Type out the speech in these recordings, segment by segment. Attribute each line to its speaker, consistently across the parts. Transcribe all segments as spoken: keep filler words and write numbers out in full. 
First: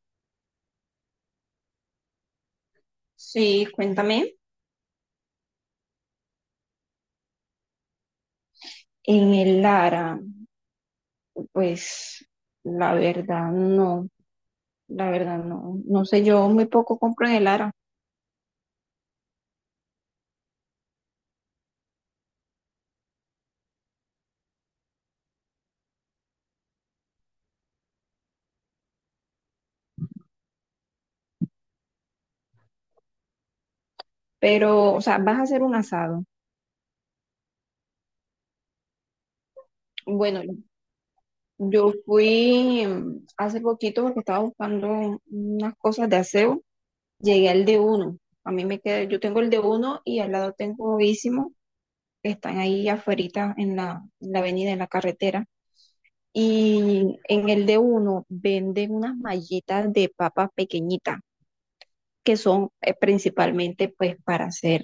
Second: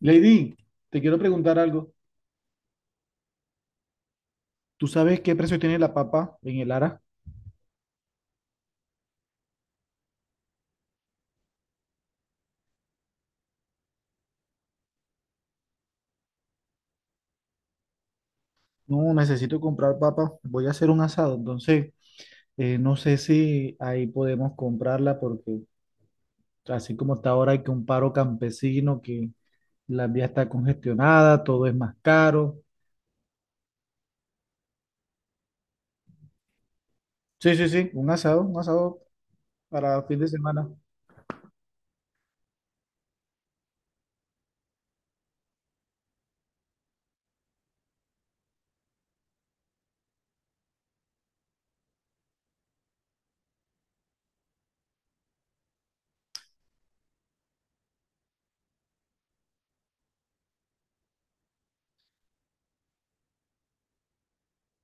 Speaker 1: Lady, te quiero preguntar algo.
Speaker 2: Sí, cuéntame.
Speaker 1: ¿Tú sabes qué precio tiene la papa en el Ara?
Speaker 2: En el Lara, pues la verdad no, la verdad no, no sé, yo muy poco compro en el Lara,
Speaker 1: No, necesito comprar papa. Voy a hacer un asado, entonces eh, no sé si ahí podemos comprarla porque así como está ahora hay que un paro campesino, que la vía está congestionada, todo es más caro.
Speaker 2: pero, o sea, vas a hacer un asado.
Speaker 1: Sí, sí, sí, un asado, un asado para fin de
Speaker 2: Bueno,
Speaker 1: semana.
Speaker 2: yo fui mm, hace poquito porque estaba buscando unas cosas de aseo, llegué al de uno, a mí me queda, yo tengo el de uno y al lado tengo Ísimo, que están ahí afuerita en la, en la avenida, en la carretera. Y en el de uno venden unas mallitas de papas pequeñitas, que son eh, principalmente pues para hacer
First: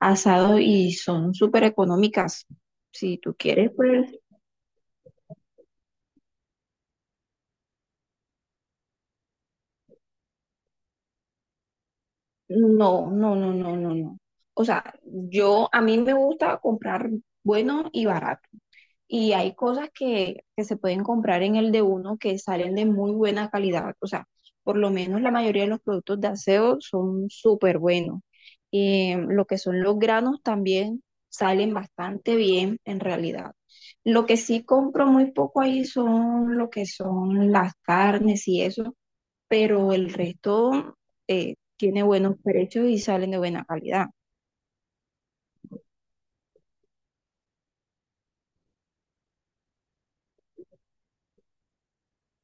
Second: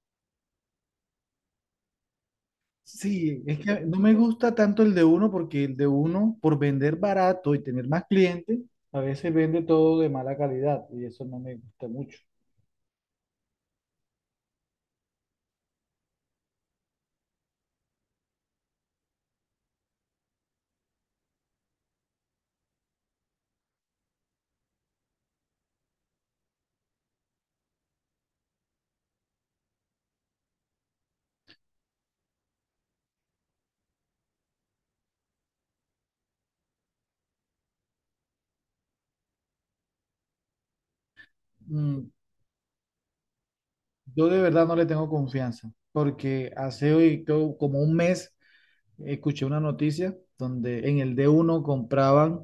Speaker 2: asado y son súper económicas. Si tú
Speaker 1: Sí, es
Speaker 2: quieres,
Speaker 1: que no
Speaker 2: pues
Speaker 1: me gusta tanto el de uno porque el de uno, por vender barato y tener más clientes, a veces vende todo de mala calidad y eso no me gusta mucho.
Speaker 2: no, no, no, no, no, no. O sea, yo a mí me gusta comprar bueno y barato. Y hay cosas que, que se pueden comprar en el de uno que salen de muy buena calidad. O sea, por lo menos la mayoría de los productos de aseo son súper buenos. Eh, lo que son los granos también salen bastante bien en realidad. Lo que sí compro muy poco ahí son lo que son las carnes y eso, pero el resto eh, tiene
Speaker 1: mm,
Speaker 2: buenos precios y salen de buena calidad.
Speaker 1: yo de verdad no le tengo confianza, porque hace hoy co- como un mes escuché una noticia donde en el d uno compraban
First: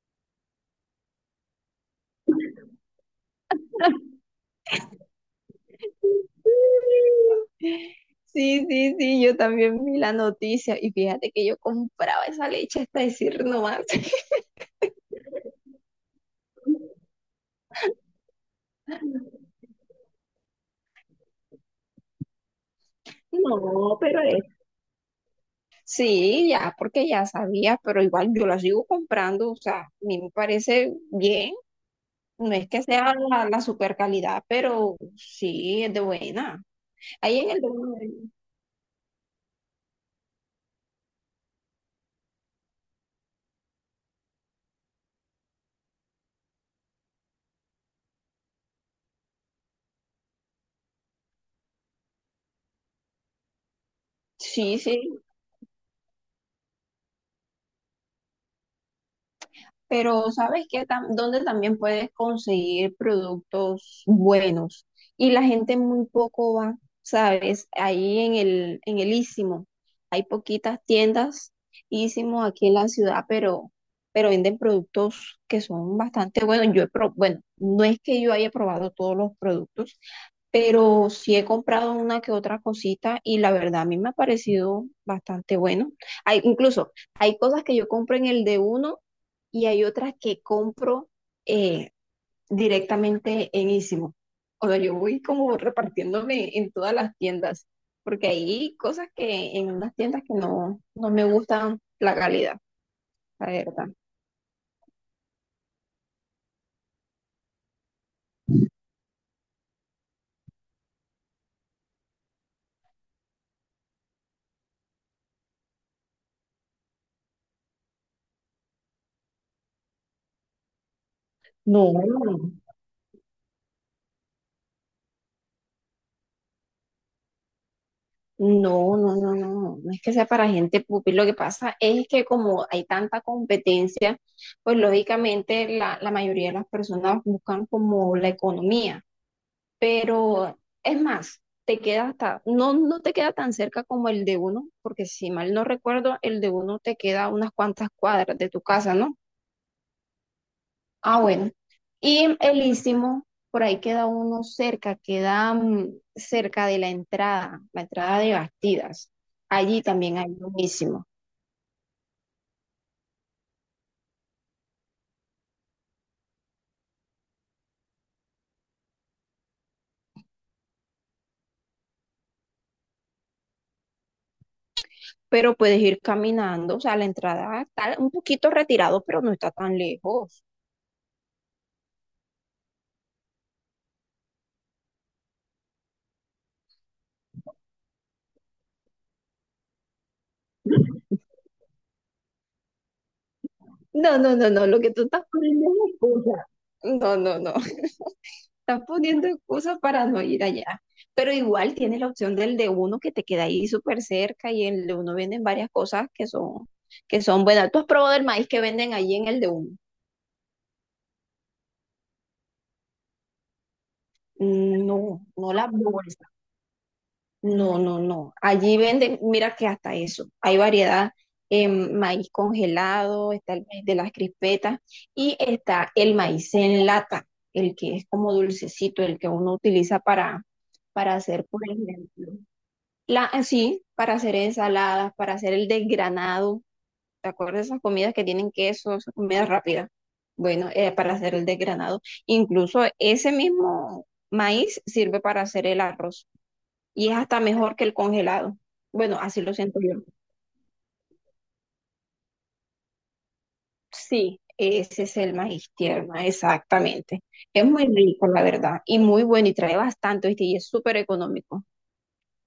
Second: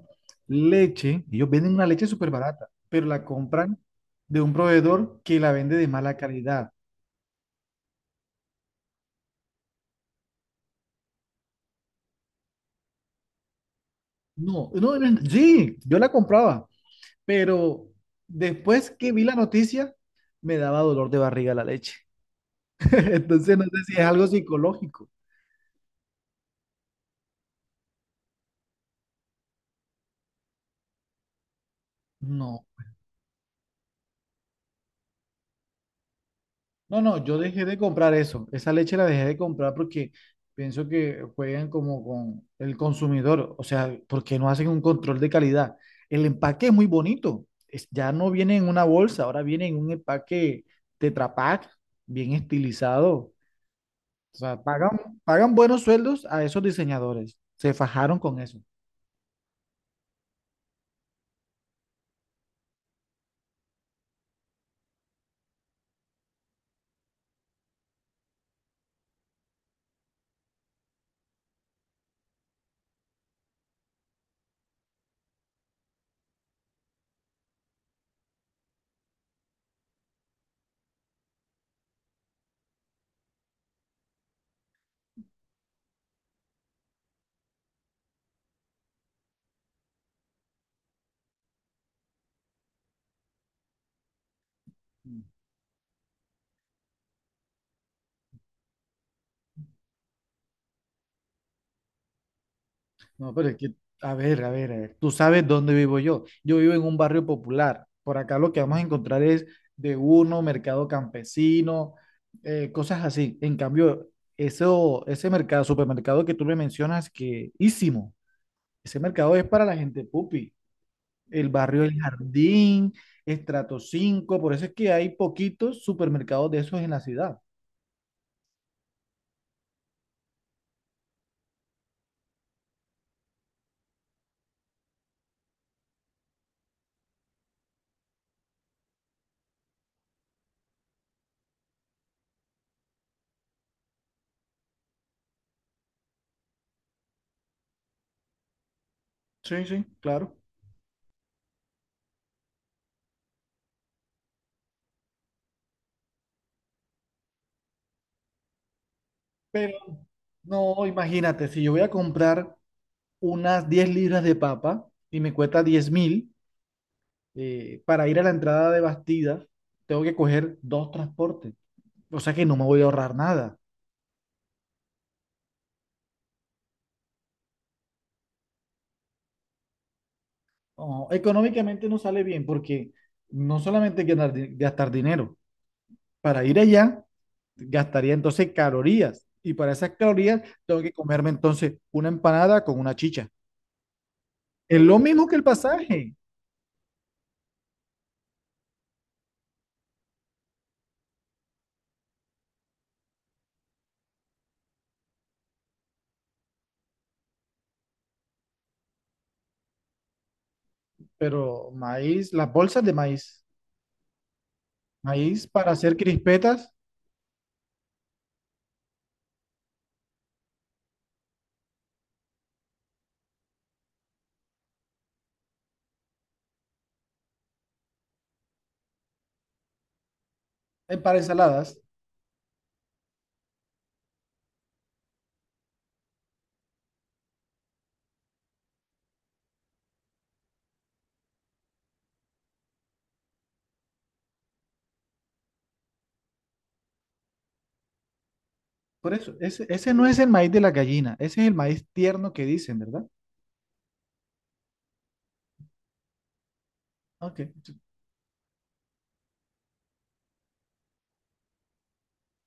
Speaker 1: leche. Ellos venden una leche súper barata, pero la compran de un proveedor que la vende de mala calidad.
Speaker 2: Sí, sí, sí, yo también vi la noticia y fíjate que yo compraba esa leche hasta decir no más.
Speaker 1: No, no, no, sí, yo la compraba, pero después que vi la noticia, me daba dolor de barriga la leche. Entonces no sé si
Speaker 2: No,
Speaker 1: es
Speaker 2: pero
Speaker 1: algo
Speaker 2: es,
Speaker 1: psicológico.
Speaker 2: sí, ya, porque ya sabía, pero igual yo la sigo comprando, o sea, a mí me parece bien, no
Speaker 1: No.
Speaker 2: es que sea la, la super calidad, pero sí es de buena.
Speaker 1: No, no, yo
Speaker 2: Ahí en el
Speaker 1: dejé
Speaker 2: de
Speaker 1: de
Speaker 2: uno,
Speaker 1: comprar eso. Esa leche la dejé de comprar porque pienso que juegan como con el consumidor. O sea, porque no hacen un control de calidad. El empaque es muy bonito. Es- ya no viene en una bolsa, ahora viene en un empaque Tetra Pak, bien estilizado. O sea,
Speaker 2: sí, sí,
Speaker 1: pagan, pagan buenos sueldos a esos diseñadores. Se fajaron con eso.
Speaker 2: pero sabes que donde también puedes conseguir productos buenos y la gente muy poco va, sabes, ahí en el, en el Istmo. Hay poquitas tiendas Istmo aquí en la ciudad, pero, pero venden productos que son bastante buenos. Yo he pro- bueno, no es que yo haya probado todos los productos, pero sí he comprado una que otra cosita y la verdad a mí me ha parecido bastante bueno. Hay, incluso hay cosas que yo compro en el de uno y hay otras que compro eh, directamente en Ísimo. O sea, yo voy como repartiéndome en todas las tiendas, porque hay cosas que en unas tiendas que no, no me gustan la calidad,
Speaker 1: No,
Speaker 2: la
Speaker 1: pero es que,
Speaker 2: verdad.
Speaker 1: a ver, a ver, a ver, tú sabes dónde vivo yo. Yo vivo en un barrio popular. Por acá lo que vamos a encontrar es de uno, mercado campesino, eh, cosas así. En cambio, eso, ese mercado, supermercado que tú me mencionas, que ísimo, ese mercado es para la gente pupi. El barrio
Speaker 2: No,
Speaker 1: El Jardín, estrato cinco, por eso es que hay poquitos supermercados de esos en la ciudad.
Speaker 2: no, no, no, no, no es que sea para gente pupi. Lo que pasa es que como hay tanta competencia, pues lógicamente la, la mayoría de las personas buscan como la economía. Pero es más, te queda hasta, no, no te queda tan cerca como el de uno, porque si mal no recuerdo, el de uno te queda a unas cuantas cuadras de tu casa, ¿no?
Speaker 1: Sí, sí, claro.
Speaker 2: Ah, bueno. Y el Istmo, por ahí queda uno cerca, queda mm, cerca de la entrada, la entrada de Bastidas.
Speaker 1: Pero
Speaker 2: Allí también hay un
Speaker 1: no,
Speaker 2: Istmo,
Speaker 1: imagínate, si yo voy a comprar unas diez libras de papa y me cuesta diez mil, eh, para ir a la entrada de Bastida tengo que coger dos transportes. O sea que no me voy a ahorrar nada.
Speaker 2: pero puedes ir caminando, o sea, la entrada está un poquito retirado, pero no está tan lejos.
Speaker 1: No, económicamente no sale bien porque no solamente hay que ganar di- gastar dinero, para ir allá gastaría entonces calorías y para esas calorías tengo que comerme entonces una empanada con una chicha.
Speaker 2: No, no, no, no, lo
Speaker 1: Es
Speaker 2: que
Speaker 1: lo
Speaker 2: tú estás
Speaker 1: mismo que el
Speaker 2: poniendo es
Speaker 1: pasaje,
Speaker 2: excusa. No, no, no. Estás poniendo excusas para no ir allá. Pero igual tienes la opción del de uno que te queda ahí súper cerca y en el de uno venden varias cosas que son, que son buenas. ¿Tú has probado el maíz que venden ahí en el de uno?
Speaker 1: pero maíz, las bolsas de maíz,
Speaker 2: Mm, no,
Speaker 1: maíz
Speaker 2: no las
Speaker 1: para hacer
Speaker 2: bolsas.
Speaker 1: crispetas,
Speaker 2: No, no, no. Allí venden, mira que hasta eso. Hay variedad en maíz congelado, está el maíz de las crispetas y está el maíz en lata, el que es como dulcecito, el que uno utiliza para,
Speaker 1: eh,
Speaker 2: para
Speaker 1: para
Speaker 2: hacer, por
Speaker 1: ensaladas.
Speaker 2: ejemplo. La, eh, sí, para hacer ensaladas, para hacer el desgranado. ¿Te acuerdas de esas comidas que tienen queso, esas comidas rápidas? Bueno, eh, para hacer el desgranado. Incluso ese mismo maíz sirve para hacer el arroz y es hasta mejor que el congelado.
Speaker 1: Por
Speaker 2: Bueno,
Speaker 1: eso,
Speaker 2: así lo
Speaker 1: ese,
Speaker 2: siento
Speaker 1: ese
Speaker 2: yo.
Speaker 1: no es el maíz de la gallina, ese es el maíz tierno que dicen, ¿verdad?
Speaker 2: Sí, ese es el maíz tierno, exactamente.
Speaker 1: Ok.
Speaker 2: Es muy rico, la verdad, y muy bueno y trae bastante, ¿viste? Y es súper económico.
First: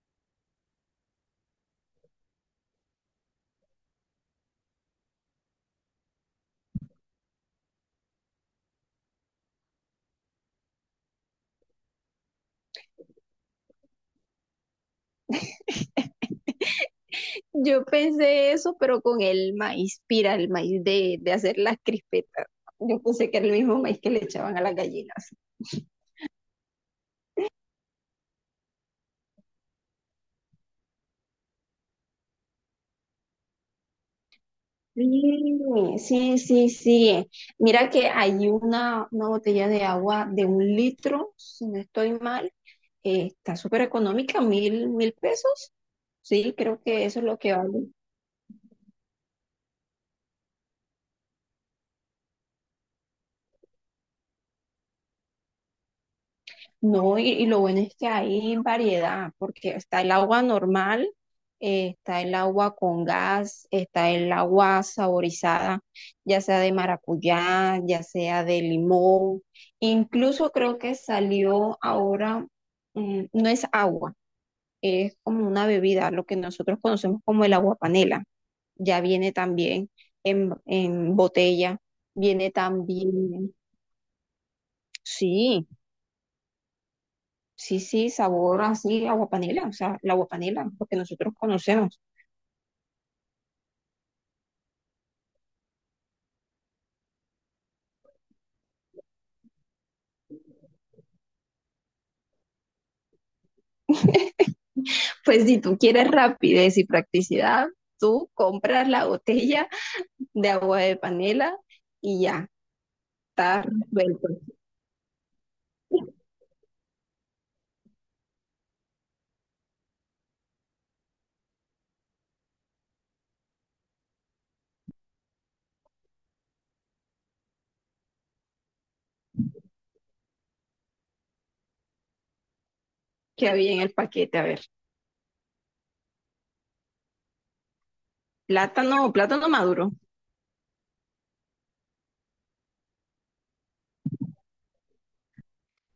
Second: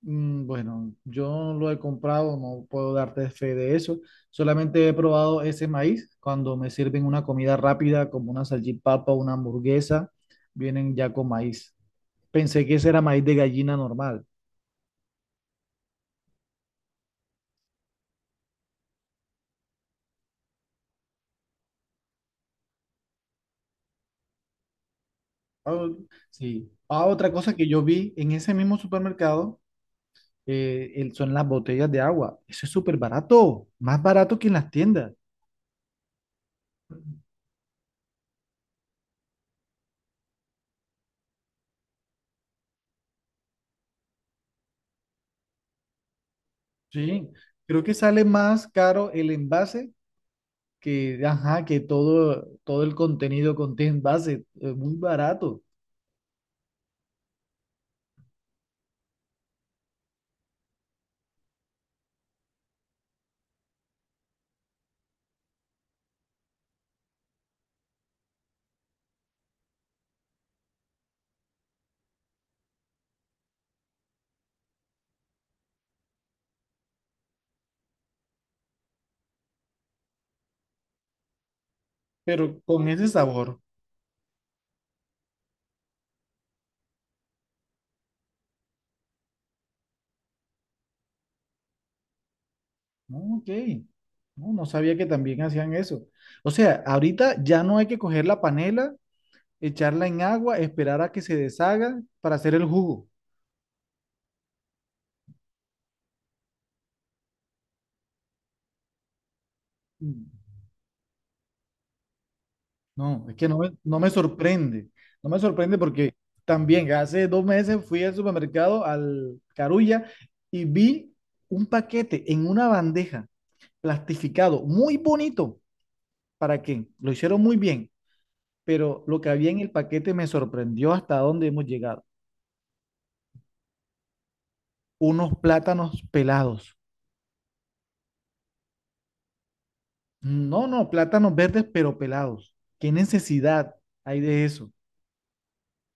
Speaker 1: Mm. Bueno, yo no lo he comprado, no puedo darte fe de eso. Solamente he probado ese maíz cuando me sirven una comida rápida como una salchipapa, una hamburguesa, vienen ya con maíz. Pensé que ese era maíz de gallina normal.
Speaker 2: Yo pensé eso, pero con el maíz pira, el maíz de, de hacer las crispetas. Yo pensé que era el mismo maíz que le echaban a las gallinas.
Speaker 1: Ah, sí. Ah, otra cosa que yo vi en ese mismo supermercado, eh, el- son las botellas de agua. Eso es súper barato, más barato que en las tiendas.
Speaker 2: Sí, sí, sí, sí. Mira que hay una, una botella de agua de un litro, si no estoy mal, eh, está súper económica, mil, mil pesos. Sí, creo que eso es
Speaker 1: Sí,
Speaker 2: lo que
Speaker 1: creo
Speaker 2: vale.
Speaker 1: que sale más caro el envase que, ajá, que todo, todo el contenido contiene envase, es muy barato,
Speaker 2: No, y, y lo bueno es que hay variedad, porque está el agua normal, eh, está el agua con gas, está el agua saborizada, ya sea de maracuyá, ya sea de limón. Incluso creo que salió ahora, mm, no es agua, es como una bebida, lo que nosotros conocemos como el agua panela. Ya viene también en, en botella, viene
Speaker 1: pero con ese
Speaker 2: también,
Speaker 1: sabor.
Speaker 2: sí. Sí, sí, sabor así, agua panela, o sea, la agua panela, lo que nosotros conocemos.
Speaker 1: No, ok, no, no sabía que también hacían eso. O sea, ahorita ya no hay que coger la panela, echarla en agua, esperar a que se deshaga para hacer el jugo.
Speaker 2: Pues si tú quieres rapidez y practicidad, tú compras la botella de agua de panela y ya,
Speaker 1: No, es que no
Speaker 2: está
Speaker 1: me, no me
Speaker 2: resuelto.
Speaker 1: sorprende. No me sorprende porque también hace dos meses fui al supermercado, al Carulla, y vi un paquete en una bandeja, plastificado, muy bonito. ¿Para qué? Lo hicieron muy bien, pero lo que había en el paquete me sorprendió hasta dónde hemos llegado.
Speaker 2: ¿Qué había en el paquete? A ver,
Speaker 1: Unos plátanos pelados.
Speaker 2: plátano, plátano maduro,
Speaker 1: No, no, plátanos verdes, pero pelados. ¿Qué necesidad hay de eso?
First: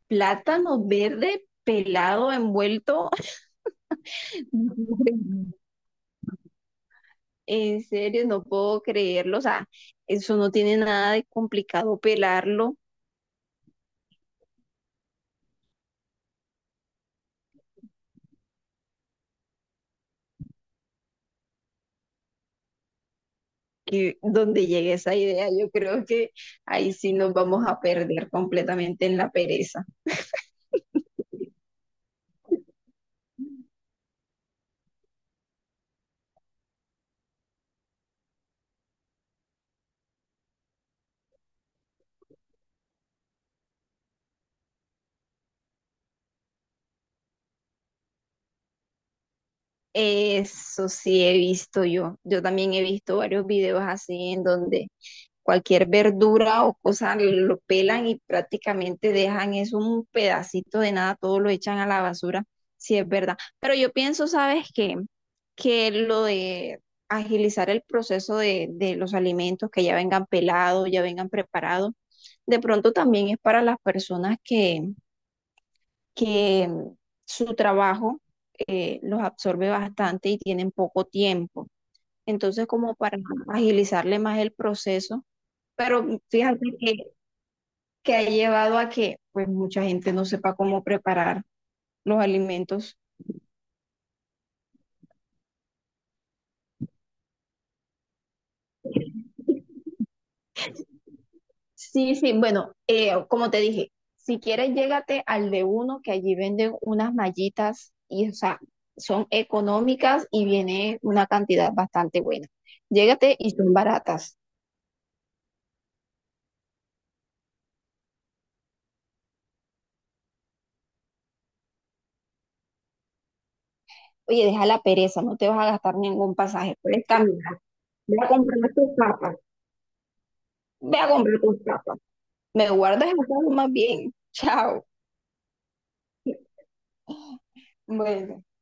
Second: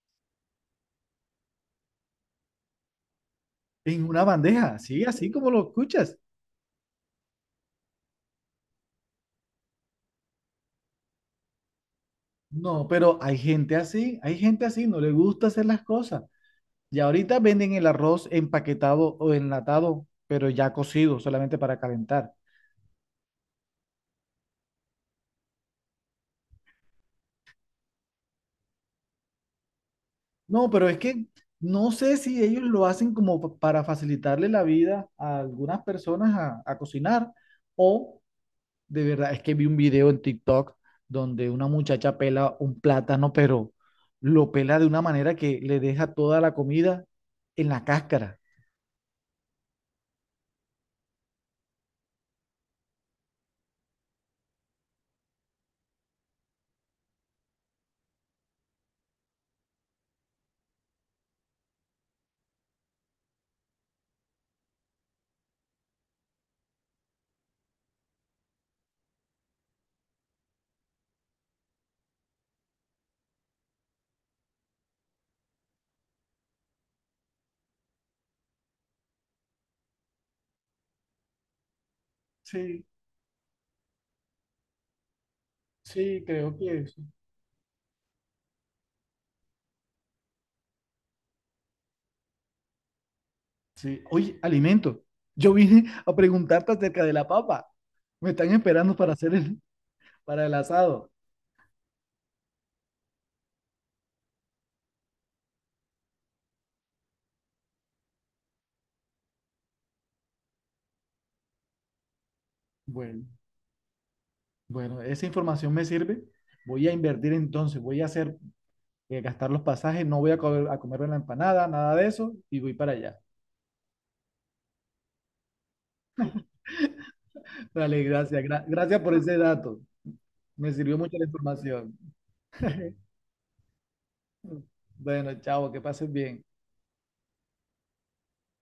Speaker 2: plátano verde pelado, envuelto.
Speaker 1: En una bandeja, sí, así como lo escuchas.
Speaker 2: En serio, no puedo creerlo, o sea, eso no tiene nada de complicado pelarlo,
Speaker 1: No, pero hay gente así, hay gente así, no le gusta hacer las cosas. Y ahorita venden el arroz empaquetado o enlatado, pero ya cocido, solamente para calentar.
Speaker 2: que donde llegue esa idea, yo creo que ahí sí nos vamos a perder completamente en la pereza.
Speaker 1: No, pero es que no sé si ellos lo hacen como pa- para facilitarle la vida a algunas personas a, a cocinar, o de verdad, es que vi un video en TikTok donde una muchacha pela un plátano, pero lo pela de una manera que le deja toda la comida en la cáscara.
Speaker 2: Eso sí he visto yo. Yo también he visto varios videos así en donde cualquier verdura o cosa lo pelan y prácticamente dejan eso un pedacito de nada, todo lo echan a la basura, si es verdad. Pero yo pienso, ¿sabes qué? Que lo de agilizar el proceso de, de los alimentos, que ya vengan pelados, ya vengan preparados, de pronto también es para las personas que, que mm, su trabajo eh, los absorbe bastante y tienen poco tiempo. Entonces,
Speaker 1: Sí,
Speaker 2: como para agilizarle más el proceso, pero
Speaker 1: sí, creo
Speaker 2: fíjate
Speaker 1: que es.
Speaker 2: que que ha llevado a que pues mucha gente no sepa cómo preparar los alimentos.
Speaker 1: Sí. Oye, alimento. Yo vine a preguntarte acerca de la papa. Me están esperando para hacer el, para el asado.
Speaker 2: Sí, sí, bueno, eh, como te dije, si quieres llégate al de uno que allí venden unas mallitas y o sea, son económicas y viene una cantidad bastante buena.
Speaker 1: Bueno,
Speaker 2: Llégate y son baratas.
Speaker 1: bueno, esa información me sirve. Voy a invertir entonces, voy a hacer, eh, gastar los pasajes, no voy a, comer, a comerme la empanada, nada de eso, y voy para allá.
Speaker 2: Oye, deja la pereza, no te vas a gastar ningún pasaje, puedes caminar,
Speaker 1: Dale,
Speaker 2: ve a
Speaker 1: gracias,
Speaker 2: comprar
Speaker 1: gra-
Speaker 2: tus
Speaker 1: gracias por
Speaker 2: papas,
Speaker 1: ese dato. Me sirvió
Speaker 2: ve a
Speaker 1: mucho la
Speaker 2: comprar tus
Speaker 1: información.
Speaker 2: papas. Me guardas el pago más bien. Chao.
Speaker 1: Bueno, chao, que pases bien.
Speaker 2: Bueno.